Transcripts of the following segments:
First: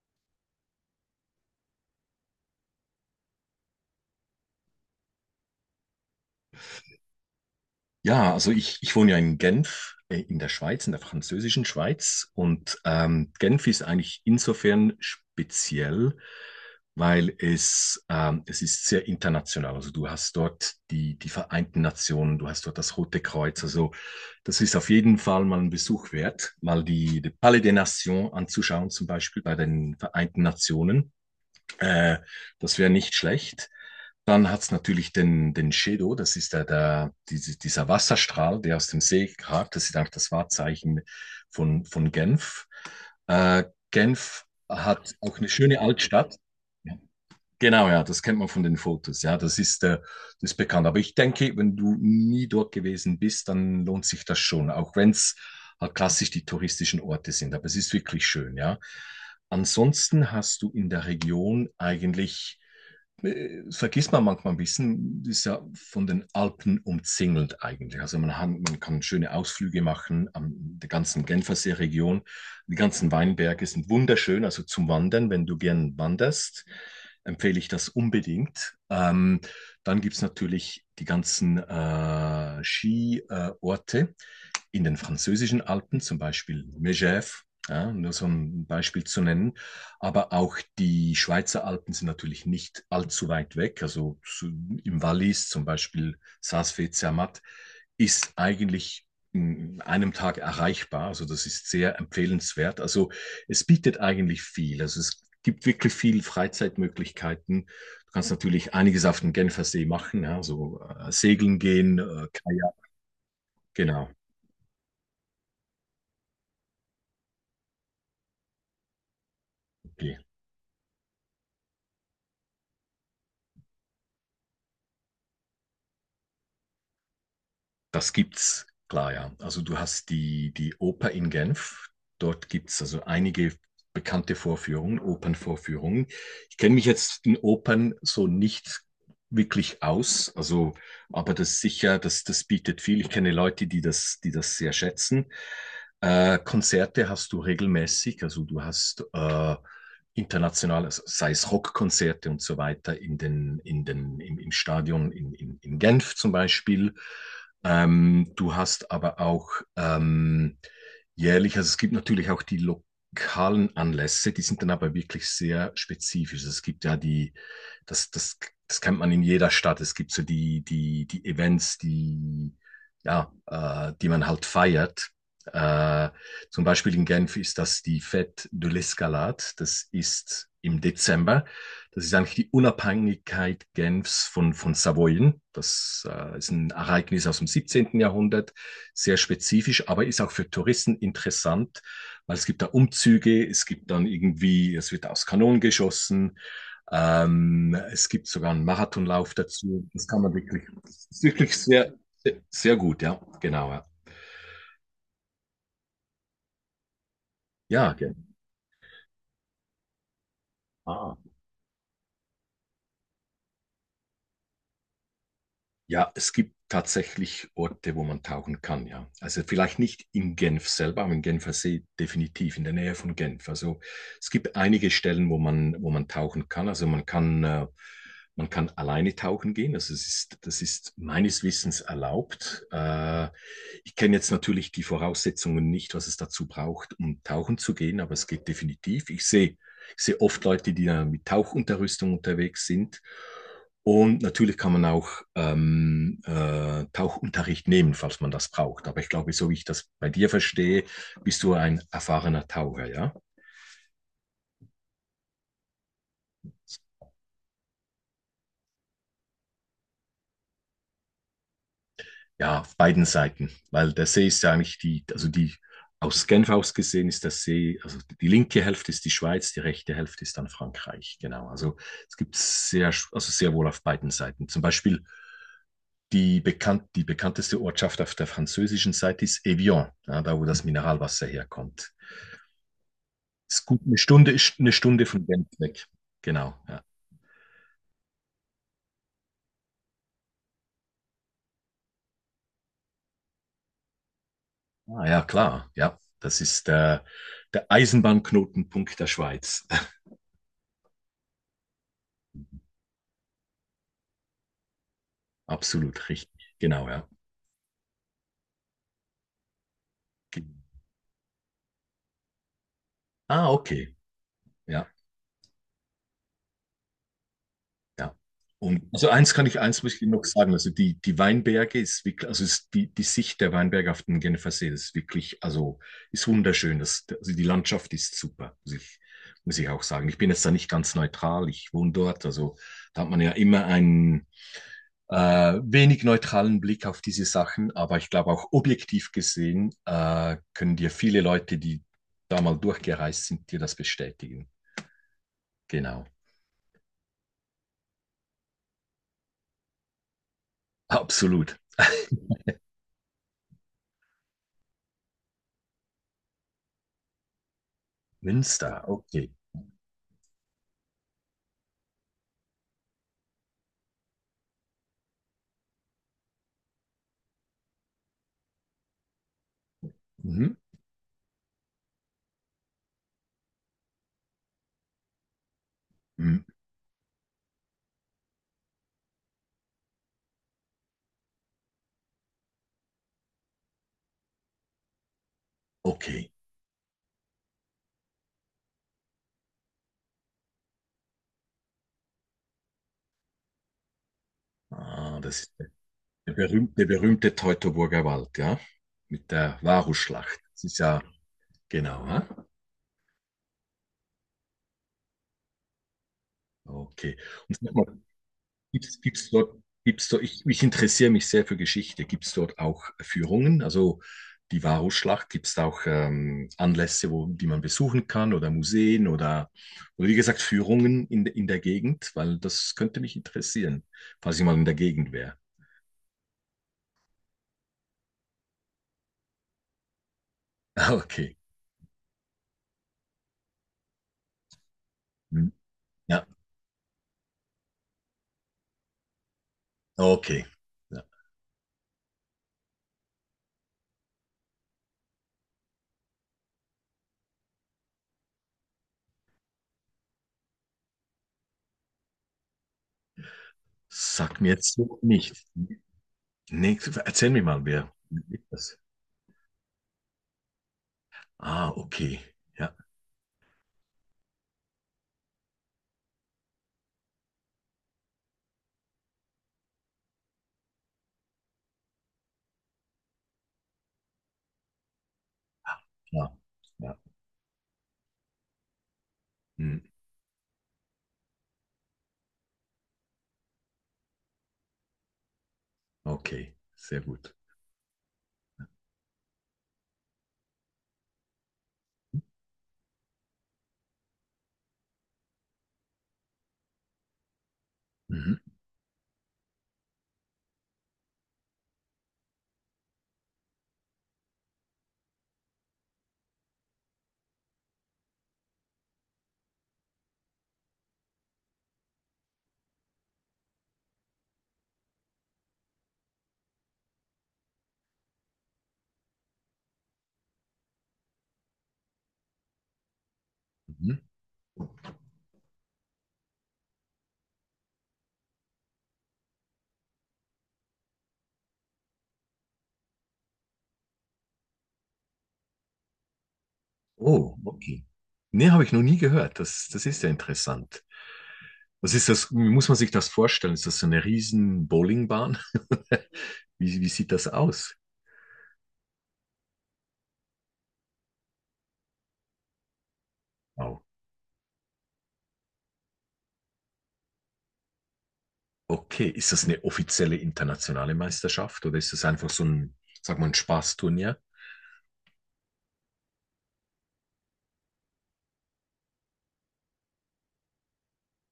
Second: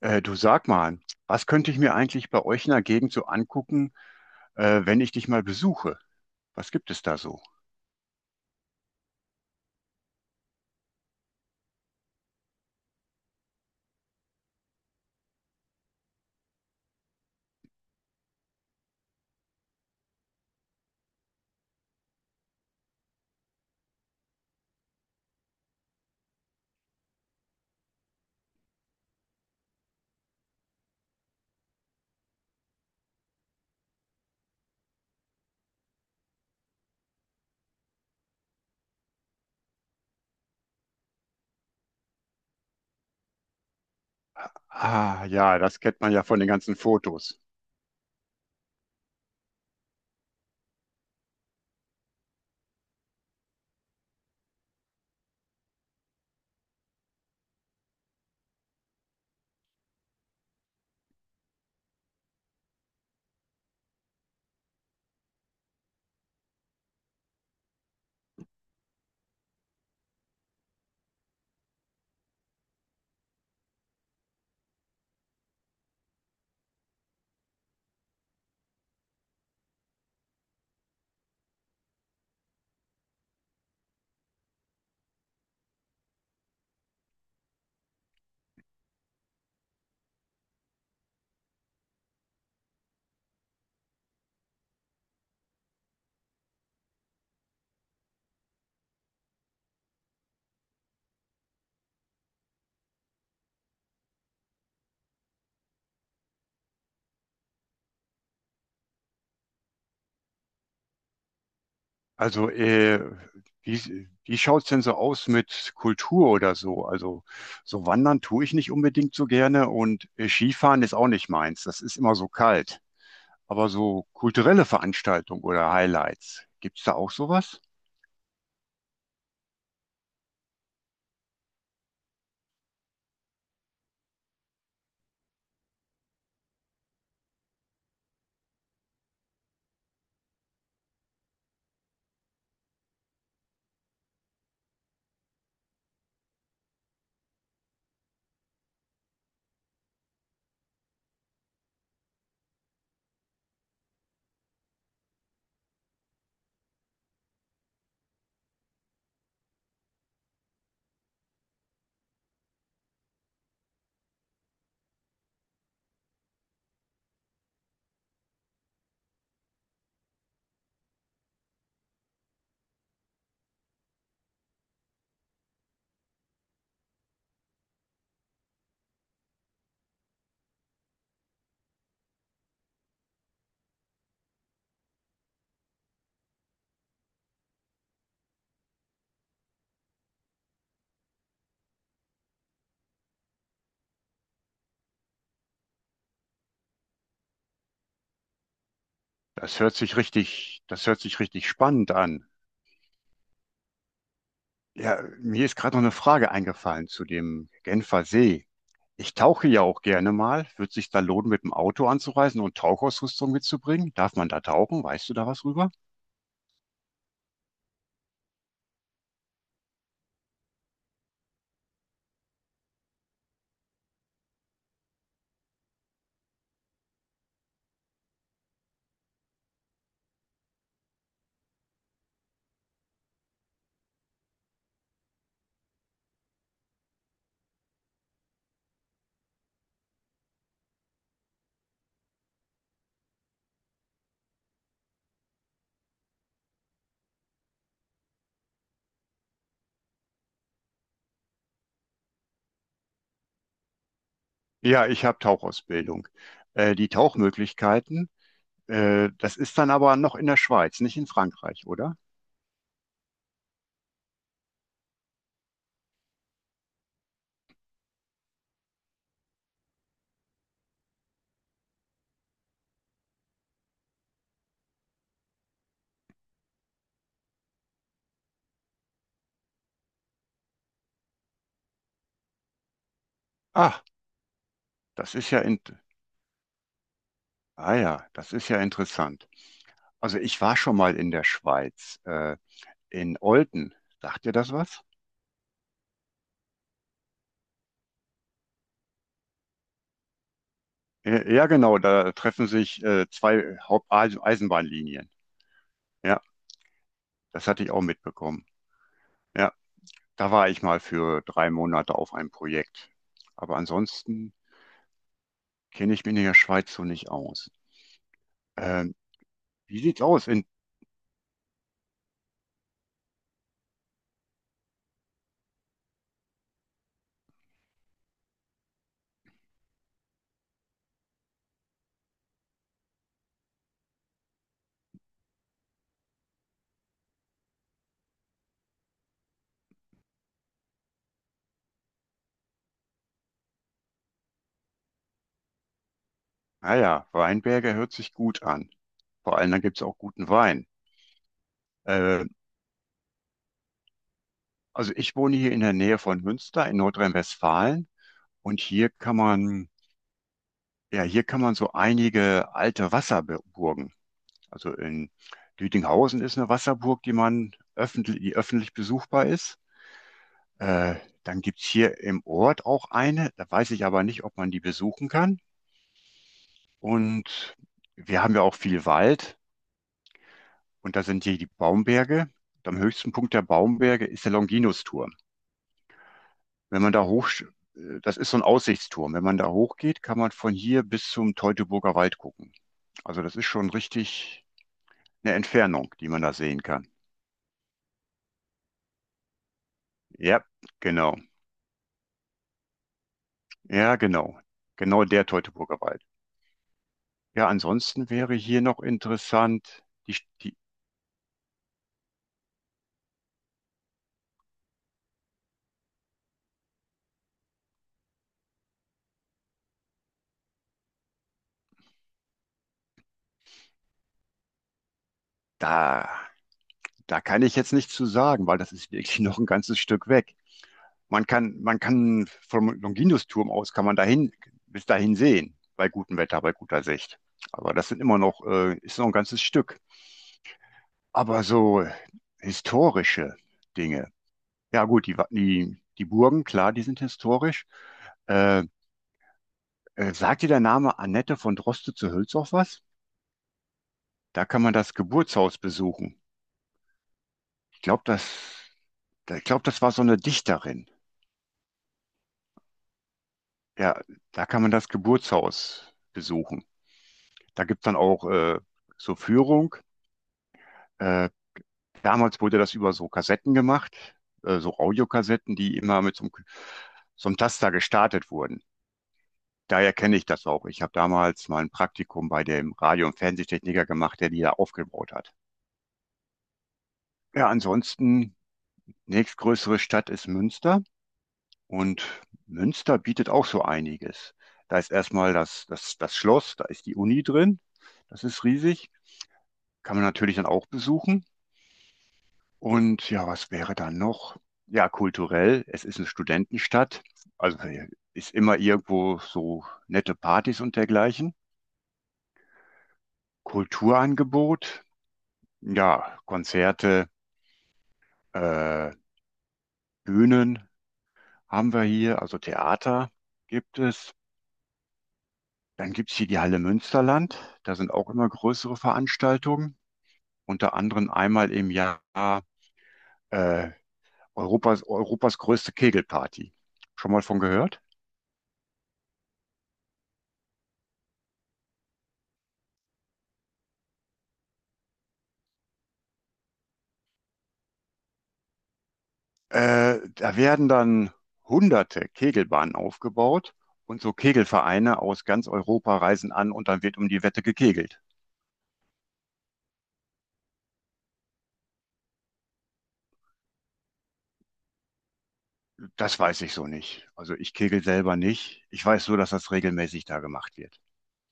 Du sag mal, was könnte ich mir eigentlich bei euch in der Gegend so angucken, wenn ich dich mal besuche? Was gibt es da so? Ja, also ich wohne ja in Genf, in der Schweiz, in der französischen Schweiz. Und Genf ist eigentlich insofern speziell, weil es ist sehr international. Also du hast dort die Vereinten Nationen, du hast dort das Rote Kreuz. Also das ist auf jeden Fall mal ein Besuch wert, mal die Palais des Nations anzuschauen, zum Beispiel bei den Vereinten Nationen. Äh, Das wäre nicht schlecht. Dann hat's natürlich den Shedo, das ist dieser Wasserstrahl, der aus dem See ragt. Das ist eigentlich das Wahrzeichen von Genf. Äh, Genf hat Ah, auch eine ja, das schöne kennt man ja Altstadt. von den ganzen Ja, Fotos. genau, ja, das kennt man von den Fotos. Ja, das ist bekannt. Aber ich denke, wenn du nie dort gewesen bist, dann lohnt sich das schon, auch wenn es halt klassisch die touristischen Orte sind. Aber es ist wirklich schön, ja. Ansonsten hast du in der Region eigentlich vergisst man manchmal ein bisschen, ist ja von den Alpen umzingelt eigentlich. Also man kann schöne Ausflüge machen an der ganzen Genfersee-Region. Die ganzen Weinberge sind wunderschön, also zum Wandern, wenn du gern wanderst, empfehle ich das unbedingt. Dann gibt es natürlich die ganzen Skiorte. In den französischen Alpen, zum Beispiel Megève, ja, nur so ein Beispiel zu nennen. Aber auch die Schweizer Alpen sind natürlich nicht allzu weit weg. Also im Wallis, zum Beispiel Saas-Fee-Zermatt, ist eigentlich in einem Tag erreichbar. Also das ist sehr empfehlenswert. Also es bietet eigentlich viel. Also es gibt wirklich viel Freizeitmöglichkeiten. Du kannst natürlich einiges auf dem Genfersee machen, ja, so segeln gehen, Also, Kajak, äh, genau. wie, wie schaut's denn so aus mit Kultur oder so? Also, so wandern tue ich nicht unbedingt so gerne und Okay. Skifahren ist auch nicht meins. Das ist immer so kalt. Aber so kulturelle Veranstaltungen oder Highlights, gibt's da auch sowas? Das gibt's, klar, ja. Also du hast die Oper in Genf. Dort gibt es also einige bekannte Vorführungen, Opernvorführungen. Ich kenne mich jetzt in Opern so nicht wirklich aus, also, aber das sicher, das bietet viel. Ich kenne Leute, die das sehr schätzen. Konzerte hast du regelmäßig, also du hast international, sei es Rockkonzerte und so weiter, im Stadion in Genf zum Beispiel. Du hast aber auch ähm, jährlich, also es gibt natürlich auch die lokalen Anlässe, die sind dann aber wirklich sehr spezifisch. Es gibt ja das, das, das kennt man in jeder Stadt. Es gibt so die Events, ja, die man halt feiert. Äh, Zum Beispiel in Genf ist das die Fête de l'Escalade. Das ist im Dezember. Das ist eigentlich die Unabhängigkeit Genfs von Savoyen. Das ist ein Ereignis aus dem 17. Jahrhundert, sehr spezifisch, aber ist auch für Touristen interessant, weil es gibt da Umzüge, es gibt dann irgendwie, es wird aus Kanonen geschossen, es gibt sogar einen Marathonlauf Das hört dazu. sich Das kann man richtig, wirklich, das hört das sich ist richtig wirklich spannend sehr, an. sehr gut, ja, genau. Ja, Ja, mir ist gerade noch eine Frage eingefallen zu dem ja Genfer Genf. See. Ich tauche ja auch gerne mal. Wird sich da Ah. lohnen, mit dem Auto anzureisen und Tauchausrüstung mitzubringen? Darf man da tauchen? Weißt du da was rüber? Ja, es gibt tatsächlich Orte, wo man tauchen kann, ja. Also vielleicht nicht in Genf selber, aber im Genfer See definitiv, in der Nähe von Genf. Also es gibt einige Stellen, wo man tauchen kann. Also man kann alleine tauchen gehen. Also es ist, das ist meines Wissens erlaubt. Ich kenne jetzt natürlich die Voraussetzungen nicht, was es dazu braucht, um tauchen zu gehen, aber es geht definitiv. Ich sehe oft Leute, die da mit Tauchunterrüstung unterwegs sind. Und natürlich kann man auch Tauchunterricht nehmen, falls man das braucht. Aber ich glaube, so wie ich das bei dir verstehe, bist du ein erfahrener Taucher, ja? Ja, ich habe Tauchausbildung. Die Tauchmöglichkeiten, das ist dann aber noch in der Schweiz, nicht in Frankreich, oder? Ja, auf beiden Seiten. Weil der See ist ja eigentlich aus Genf aus gesehen ist der See, also die linke Hälfte ist die Schweiz, die rechte Hälfte ist dann Frankreich. Genau. Also es gibt sehr, also sehr wohl auf beiden Seiten. Zum Beispiel die bekannteste Ortschaft auf der französischen Seite ist Evian, ja, da wo das Mineralwasser herkommt. Ist gut, Ach, eine Stunde ist eine Stunde das von ist ja Genf in weg. Genau, ja. ah ja, das ist ja interessant. Also ich war schon mal in der Schweiz, in Olten. Sagt dir das was? Ah, ja, klar, ja. Das ist der Eisenbahnknotenpunkt der Schweiz. Ja, genau, da treffen sich zwei Haupt-Eisenbahnlinien. Absolut Ja, richtig, genau, ja. das hatte ich auch mitbekommen. Ja, da Ge- war ich mal für 3 Monate auf einem Projekt. Ah, Aber okay, ansonsten ja, kenne ich mich in der Schweiz so nicht aus. ja. Und Ähm, also wie eins muss sieht's ich noch aus? In, sagen, also die Weinberge ist wirklich, also ist die Sicht der Weinberge auf den Genfersee ist wirklich, also ist wunderschön. Das, also die Landschaft ist super, muss ich auch sagen. Ich bin jetzt da nicht ganz neutral, ich wohne dort, also da hat man ja immer einen wenig neutralen Blick auf diese Sachen, aber ich glaube auch objektiv gesehen können dir viele Leute, die da mal durchgereist sind, dir das bestätigen. Genau, naja, Weinberge hört sich gut an. Vor allem, dann gibt's auch guten Wein. absolut. Äh, also ich wohne hier in der Nähe von Münster in Nordrhein-Westfalen und Münster, hier kann okay. man, ja, hier kann man so einige alte Wasserburgen. Also in Lüdinghausen ist eine Wasserburg, die man öffentlich, die öffentlich besuchbar ist. Mhm. Äh, dann gibt es hier im Ort auch eine, da weiß ich aber nicht, ob man die besuchen kann. Mhm. Und wir haben ja auch viel Wald und da sind hier die Baumberge. Und am höchsten Punkt der Baumberge ist der Longinusturm. Okay. Wenn man da hoch, das ist so ein Aussichtsturm. Wenn man da hochgeht, kann man von hier bis zum Teutoburger Wald gucken. Also das ist schon richtig Ah, eine das ist der Entfernung, die man da der sehen berühmte, der kann. berühmte Teutoburger Wald, ja? Mit der Varusschlacht. Ja, Das ist ja, genau. genau, ja? Ja, genau. Genau der Teutoburger Wald. Okay. Ja, Und sag mal, ansonsten wäre hier noch Gibt's, gibt's dort, interessant, gibt's die, dort, ich, die, ich interessiere mich sehr für Geschichte. Gibt es dort auch Führungen? Also die Varusschlacht, gibt es da auch Anlässe, wo, die man besuchen kann oder Museen oder wie gesagt Führungen in der Gegend? Weil das könnte mich interessieren, falls ich mal in der Gegend wäre. da, da kann ich jetzt nichts zu sagen, weil das ist wirklich noch ein ganzes Stück weg. Ah, Man okay. kann, man kann vom Longinus-Turm aus, kann man dahin, bis dahin Hm. sehen, bei gutem Ja, Wetter, bei guter Sicht. Aber das sind immer noch, ist noch ein ganzes Stück. okay. Ja. Aber so historische Dinge. Ja, gut, die Burgen, klar, die sind historisch. Äh, sagt dir der Name Annette von Droste zu Hülshoff was? Sag Da mir kann man jetzt das so nicht. Geburtshaus besuchen. Nee, erzähl mir mal, Ich wer glaube, das, ist das? ich glaube, das war so eine Dichterin. Ah, okay. Ja, Ja, da kann man das Geburtshaus besuchen. Da gibt es dann auch so Führung. Äh, damals wurde das über so Kassetten gemacht, so Audiokassetten, die immer mit klar. Ja. so einem Taster gestartet wurden. Hm. Daher kenne ich das auch. Ich habe damals mal ein Praktikum bei dem Radio- und Fernsehtechniker gemacht, der die da aufgebaut hat. Okay, sehr gut. Ja, ansonsten, nächstgrößere Stadt ist Münster. Und Münster bietet auch so einiges. Da ist erstmal das Schloss, da ist die Uni drin. Das Mhm. ist riesig. Kann man natürlich dann auch besuchen. Und ja, was wäre dann noch? Ja, kulturell. Es ist eine Studentenstadt. Also äh, ist immer irgendwo so nette Partys und dergleichen. Kulturangebot. Ja, Konzerte, äh, Bühnen haben wir hier. Also Theater gibt Mhm. es. Dann gibt's hier die Halle Münsterland. Da sind auch immer größere Veranstaltungen. Unter anderem einmal im Jahr äh, Europas größte Kegelparty. Schon mal Oh, von gehört? okay. Nee, habe ich noch nie gehört. Das ist ja interessant. Was ist das? Wie muss man sich das vorstellen? Ist das so eine riesen Bowlingbahn? Wie sieht das aus? Da werden dann hunderte Kegelbahnen aufgebaut Wow. und so Kegelvereine aus ganz Europa reisen an und dann wird um die Wette gekegelt. Okay, ist das eine offizielle internationale Meisterschaft oder ist das einfach so ein, sag mal, ein Spaßturnier? Das weiß ich so nicht. Also ich kegel selber nicht. Ich weiß nur, dass das regelmäßig da gemacht wird.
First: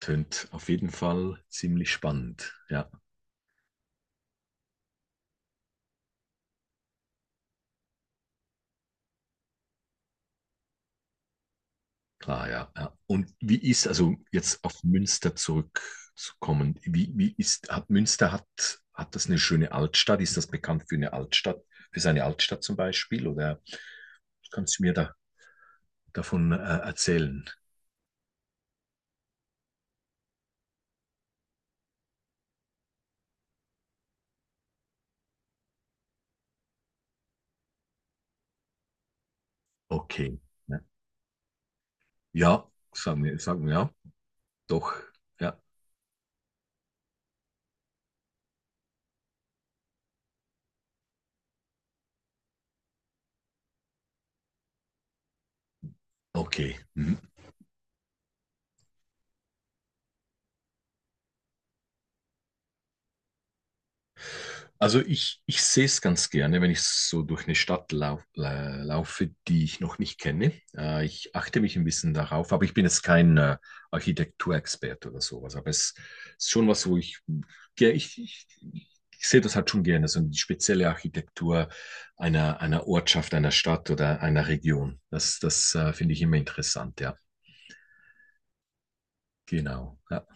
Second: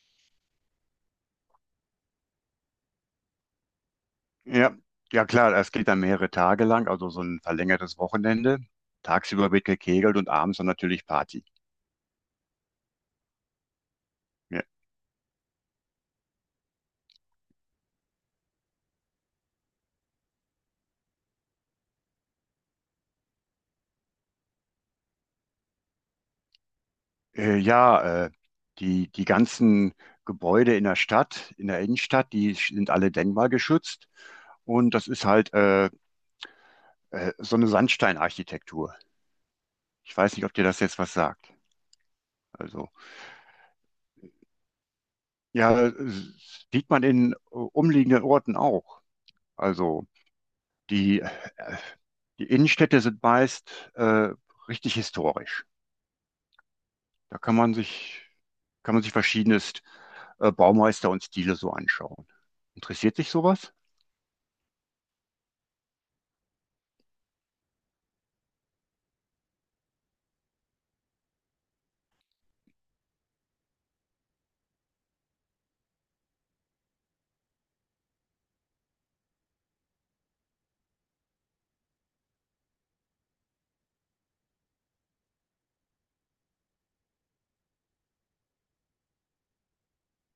Tönt auf jeden Fall ziemlich spannend. Ja. Ja, ja klar, es geht dann mehrere Tage lang, also so ein verlängertes Wochenende. Tagsüber wird gekegelt und abends dann natürlich Party. Klar, ja, ja. Und also jetzt Ja, auf Münster zurückzukommen, hat Münster hat das eine schöne Altstadt? Ist das bekannt für eine Altstadt, für seine Altstadt zum Beispiel? Oder kannst du mir da, davon erzählen? äh, ja äh, die, die ganzen Gebäude in der Stadt, in der Innenstadt, die sind alle denkmalgeschützt. Und das ist halt so eine Sandsteinarchitektur. Ich weiß Okay. nicht, ob dir Ja, das jetzt was sagt. ja, Also, sagen wir, ja, doch, ja, ja, sieht man in umliegenden Orten auch. Also, die, die Innenstädte sind meist richtig historisch. okay. Mhm. Da kann man sich verschiedenes Baumeister und Stile so anschauen. Interessiert dich sowas? Also ich sehe es ganz gerne, wenn ich so durch eine Stadt laufe, die ich noch nicht kenne. Ich achte mich ein bisschen darauf, aber ich bin jetzt kein Architekturexperte oder sowas. Aber es ist schon was, wo ich, ge- ich sehe das halt schon gerne, so die spezielle Architektur einer Ortschaft, einer Stadt oder einer Region. Das finde ich immer interessant, ja. Genau. Ja.